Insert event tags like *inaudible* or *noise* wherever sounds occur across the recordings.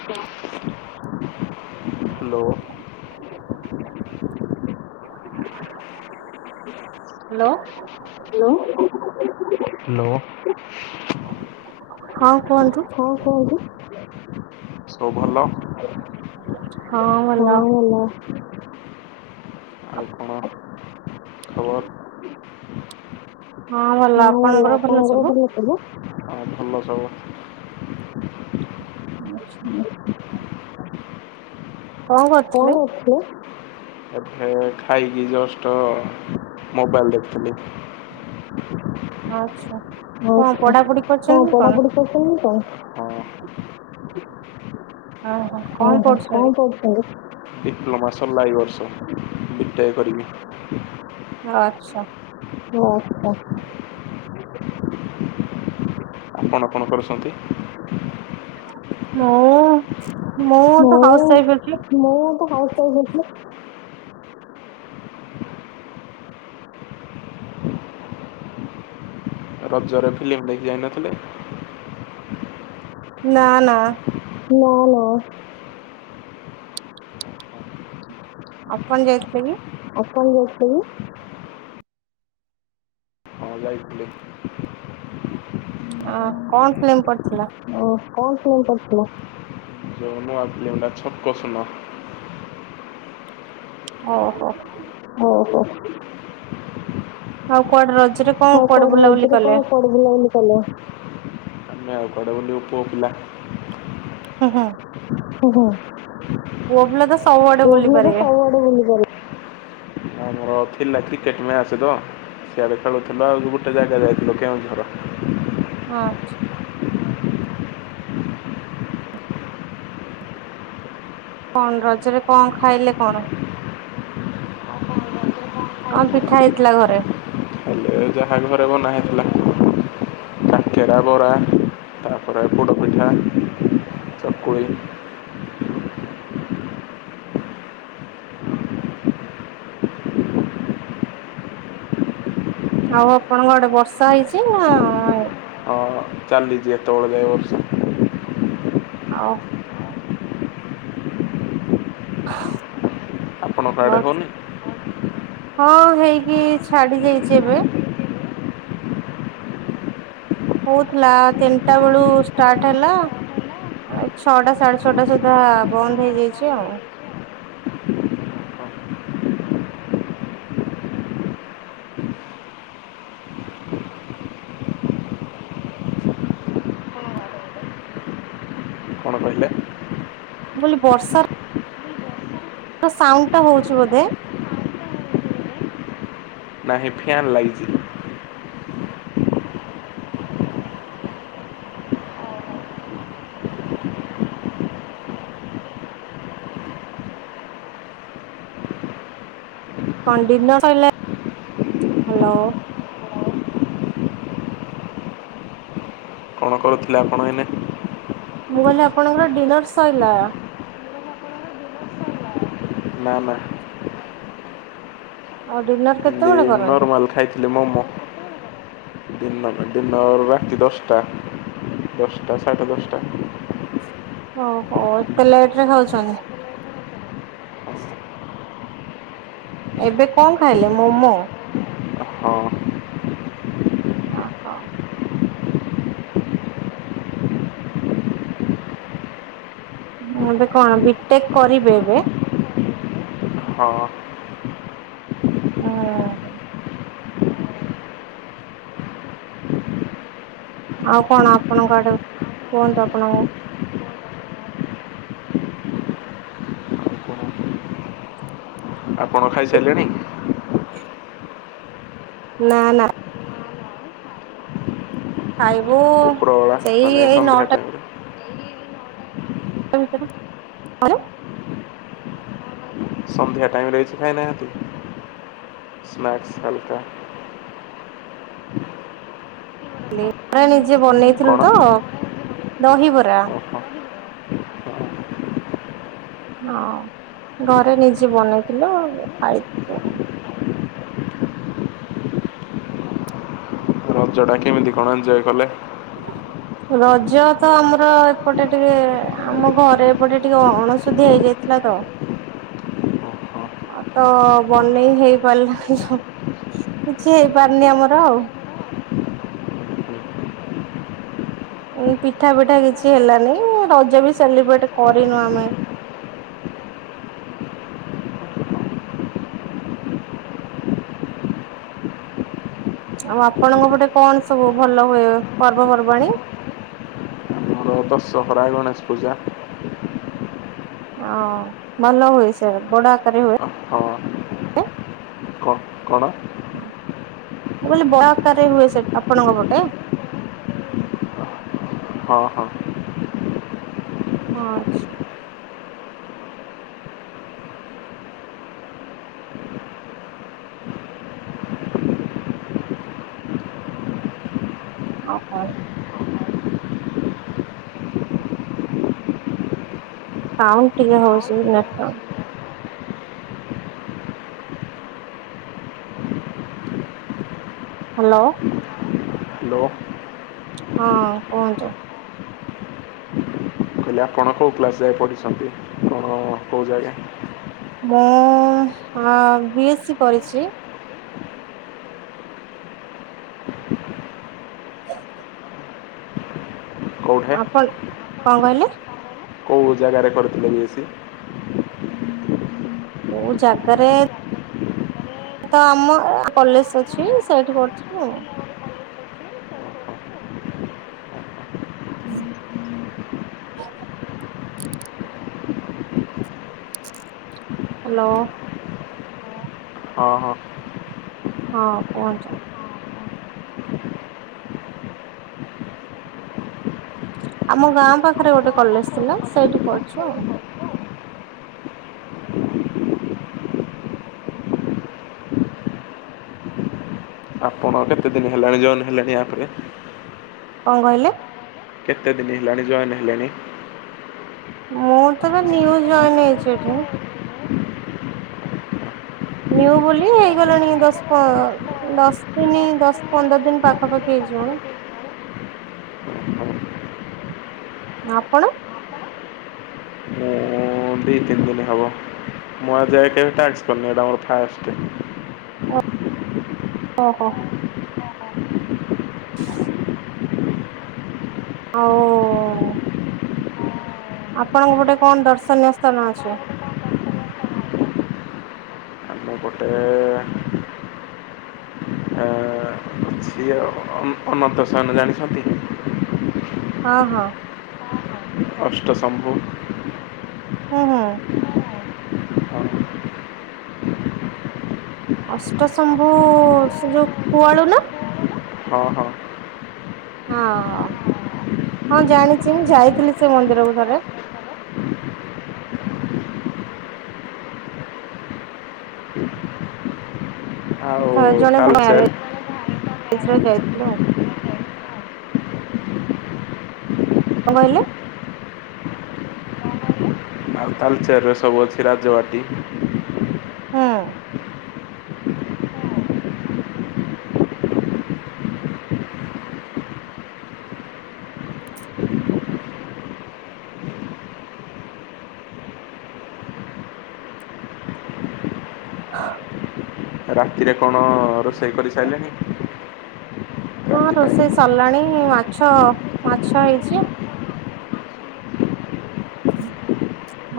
Hello. Hello. Hello hello. ହଁ କୁହନ୍ତୁ। ହଁ କହନ୍ତୁ? ସବ ଭଲ। ହଁ ଭଲ। ଆଉ କଣ ଖବର? ହଁ ଭଲ ଆପଣଙ୍କର? ଭଲ ସବୁ। କଣ କରୁଚୁ? ଏ ଖାଇକି ଜଷ୍ଟ ମୋବାଇଲ ଦେଖିଥିଲି। ଆଚ୍ଛା କଣ ଆଛା ପଢାପଢି ହଣ କରୁଛନ୍ତି କଣ? ପଢାପଢି *inaudible* ହଁ ହଁ କଣ ଓହୋ ପଢୁଛନ୍ତି? କଣ କରୁଛନ୍ତି? ଡିପ୍ଲୋମା ସରିଲା ଏଇ ବର୍ଷ ବିଟେକ୍ କରିବି। ଆଚ୍ଛା ହଛ ଆପଣପଣ କରୁଛନ୍ତି ମଁ ମୁଁ ମୁଁ ତ ଖାଉସ କଥିଲା ରବଜରେ ଫିଲ୍ମ ଦେଖି ଯାଇନଥିଲେ ନା ନା ନା ନା ଆପଣ ଯାଇଥିଲେ କି? *inaudible* *inaudible* ଅ କଣ ଫିଲ୍ମ ପଡିିଥିଲା? ଓ କଣ ଫିଲ୍ମ ପଡିିଥିଲା? *inaudible* ଓହୋ। ଓହୋ। ଆଉ କୁଆଡେ ରଜରେ ଆଉ କଣ କୁଆଡେ କୁଆଡ଼େ ବୁଲାବୁଲି ରଜରେ କଲେ? *inaudible* ହଁ ହଁ। ପିଲା ତ ସବୁଆଡେ ବୁଲି ପାରିବେ। *inaudible* ଆମର ଥିଲା କ୍ରିକେଟ୍ ମ୍ୟାଚ୍ ତ ସିଆଡ଼େ ଖେଳୁଥିଲ ଆଉଉ ଗୋଟେ ଜାଗା ଯାଇଥିଲ କେଉଁଝର। ହଁ। କଣ ରଜରେ କଣ ଖାଇଲେ କଣ? କଣ ପିଠା ହେଇଥିଲା ଘରେ? *inaudible* କାକରା ବରା ତାପରେ ପୋଡ଼ପିଠା ଚକଳି। ଆଉ ଆପଣଙ୍କ ଗୋଟେ ବର୍ଷା ହେଇଛି ନା ହଁ। *inaudible* ହଉ। ଆପଣଙ୍କ ଆଡ଼େ ବ ହଉନି? ହଁ ହେଇକି ଛାଡି ଯାଇଛି ଏବେ। ହୋଉଥିଲା ତିନିଟା ବେଳୁ ଷ୍ଟାର୍ଟ ହେଲା। ଆ ଛଅଟା ସାଢେ ଛଅଟା ସୁଦ୍ଧା ବନ୍ଦ ହେଇଯାଇଛି ଆଉ। କଣ କହିଲେ? ବୋଲି ବର୍ଷା। ତ ସାଉଣ୍ଡ ଟା ହଉଛି ବୋଧେ। ନାହିଁ ଫ୍ୟାନ୍ ଲାଗଛି। କଣ ଡିନର୍ ସଇଲାଣି ହ୍ୟାଲୋ। କଣ କରୁଥିଲେ ଆପଣ ଏଇନା। ମୁଁ କହିଲି ଆପଣଙ୍କର ଡିନର୍ ସଇଲା। ନା ନା। ଆଉ ଡିିନର କେତେ ନର୍ମାଲ୍ ଖାଇଥିଲି ମୋମୋ। ଦିନ ରାତି ନଅ ରୁ ରାତି ଦଶଟା ସାଢେଟା ଦଶଟା। ଓହୋ ଏତେ ଲେଟ୍‌ରେ ଖାଉଛନ୍ତି? ଏବେ କଣ ଖାଇଲ ମୋମୋ? ଓହୋ। ଅହ। ଏବେ କଣ ବିଟେକ୍ କରିବେ ଏବେ? ହଁ। ହଁ। ଆଉ କଣ ଆପଣଙ୍କଆଡେ କୁହନ୍ତୁ ଆପଣଙ୍କୁ ଆପଣ ଖାଇସାରିଲେଣି? ନା ନା। ଖାଇବୁ ଉ। ଉପରବେଳା ମାନେ ସନ୍ଧ୍ୟା ଟାଇମ୍ ରେ। ତା ଭିତର। ସନ୍ଧ୍ୟା ଟାଇମ୍ ରେ କିଛି ଖାଇନାହାନ୍ତି ସ୍ନାସ ହରିକା। ଲେପା ନିଜେ ବନେଇଥିଲୁ କଣ? ତ ଦହି ବରା। ଓହୋ ହଁ ଘରେ ନିଜେ ବନେଇଥିଲୁ ଖାଇଥିଲୁ। ରଜଟା କେମିତି କଣ ଏଞ୍ଜୟ କଲେ? ହ ରଜ ତ ଆମର ଏପଟେ ଟିକେ ଆମ ଘରେ ଏପଟେ ଟିକେ ଅଣଶୁଦ୍ଧି ହେଇଯାଇ ହେଲାତ। ଓହୋ। ତ ବନେଇ ହେଇପାରିଲାନି ସଅ କିଛି ହେଇପାରୁନି ଆମର ଆଉ। ଉ ପିଠା ପିଠା କିଛି ହେଲାନି। ରଜ ବି ସେଲିବ୍ରେଟ କରିନୁ ଆମେ। ଆଉ ଆପଣଙ୍କ ପଟେ କଣ ସବୁ ଭଲ ହୁଏ ପର୍ବପର୍ବାଣୀ? ମୋର ଦଶହରା, ଗଣେଶ ପୂଜା। ଆଉ ଭଲ ହୁଏ ସେ ବଡ ଆକାରରେ ହୁଏ? ହଁ କଣ କଣ? ମୁଁ କହିଲି ବଡ ଆକାରରେ ହୁଏ ସେ ଆପଣଙ୍କ ପଟେ? ହଁ ହଁ। ହଁ ଆଚ୍ଛା। ଆଉ ଆପଣ? ସାଉଣ୍ଟ ଟିକେ ହଉଛି ନେଟ୍‌ୱାକ୍। ହ୍ୟାଲୋ। ହ୍ୟାଲୋ। ହଁ କୁହନ୍ତୁ? କହିଲି ଆପଣ କୋଉ କ୍ଲାସ ଯାଏ ପଢ଼ିଛନ୍ତି କଣ କୋଉ ଜାଗା? ମୁଁ ଆଁ ବିଏ ସି କରିଛି। କେଉଁଠେ ଆପଣ କଣ କହିଲେ? କୋଉ ଜାଗାରେ କରିଥିଲେ ବି ଏ ସି? କୋଉ ଜାଗାରେ ତ ଆମ କଲେଜ ଅଛି ସେଇଠି କରୁଥିଲୁ ଆଉ। ହ୍ୟାଲୋ। ହଁ ହଁ। ହଁ କୁହନ୍ତୁ। ଆମ ଗାଁ ପାଖରେ ଗୋଟେ କଲେଜ ଥିଲା, ସେଇଠି କରିଚୁ ଆଉ। ଆପଣ କେତେ ଦିନି ହେଲାଣି ଜଏନ୍ ହେଲେଣି ଆପରେ? କଣ କହିଲେ? କେତେ ଦିନି ହେଲାଣି ଜଏନ ହେଲେଣି? ମୁଁ ତ ଏବେ ନ୍ୟୁ ଜଏନ୍ ହେଇଛି ଏଠିନା। ନ୍ୟୁ ବୋଲି ହେଇଗଲାଣି ଦଶ ପ ଦଶ ଦିନ, ଦଶ ପନ୍ଦର ଦିନ ପାଖାପାଖି ହେଇଯିବଣି। ହଁ ଆପଣ? ମୁଁ ଦି, ତିନି ଦିନ ହବ। ମୁଁ ଆଜି ଯାଏଁ କେବେ ଟାସ୍କ କରିନି, ଏଇଟା ମୋର ଫାଷ୍ଟେ। ଓହୋ। ଆଉ ଆପଣଙ୍କ ପଟେ କଣ ଦର୍ଶନୀୟ ସ୍ଥାନ ଅଛି? ଆମ ପଟେ ଏ ଅଛି ଆଉ। ଅନ୍ ଅନନ୍ତ ଶୟନ ଜାଣିଛନ୍ତି? ହଁ ହଁ। ଅଷ୍ଟଶମ୍ଭୁ ହୁଁ ହୁଁ। ହଁ ଅଷ୍ଟଶମ୍ଭୁ, ସେ ଯୋଉ କୁଆଳୁ ନା? ହଁ ହଁ। ହଁ ଅ, ଜାଣିଛି ମୁଁ ଯାଇଥିଲି ସେ ମନ୍ଦିରକୁୁ ଥରେ। ଆଉ ଜଣେ ତାଲଚେର ମାରେଜ ଯାଇଥିଲୁ ଆଉ। କଣ କହିଲେ? ଆଉ ତାଲଚେର ରେ ସବୁ ଅଛି ରାଜବାଟୀ। ହୁଁ। ରାତିରେ କଣ ରୋଷେଇ କରିସାରିଲେଣିି? ହଁ ରୋଷେଇ ସରିଲାଣି, ମାଛ, ମାଛ ହେଇଛି।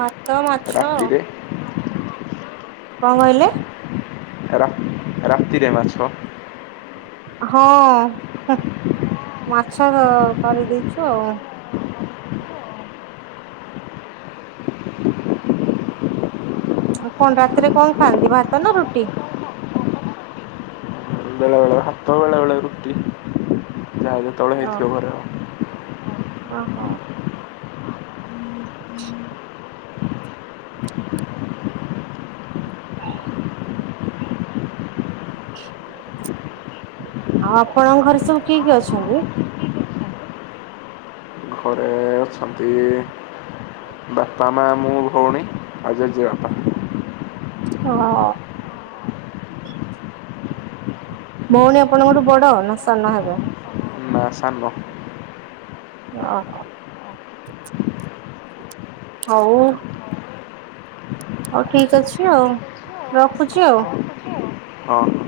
ଭାତ, ମାଛ ରାତିରେ କଣ କହିଲେ? ରା ରାତିରେ ମାଛ ହଁ, ହୁଁ ମାଛ କରିଦେଇଛୁ ଆଉ। କଣ ରାତିରେ କଣ ଖାଆନ୍ତି ଭାତ ନା ରୁଟି? ବେଳେ ବେଳେ ଭାତ ବେଳେ ବେଳେ ରୁଟି। ତଳେ ଓ ହେଇଥିବ ଘରେ ଆଉ ଓହୋ। ଆଉ ଆପଣଙ୍କ ଘରେ ସବୁ କିଏ କିଏ ଅଛନ୍ତି? ଘରେ ଅଛନ୍ତି ବାପା, ମା, ମୁଁ, ଭଉଣୀ ଆଉ ଜେଜେବାପା। ହଁ ଭଉଣୀ ଆପଣଙ୍କଠୁ ବଡ ନା ସାନ ହେବେ? ନା ସାନ। ଅହ *inaudible* ହଉ ହଉ ଠିକ୍ ଅଛି ଆଉ, ରଖୁଛି ଆଉ। ହଁ।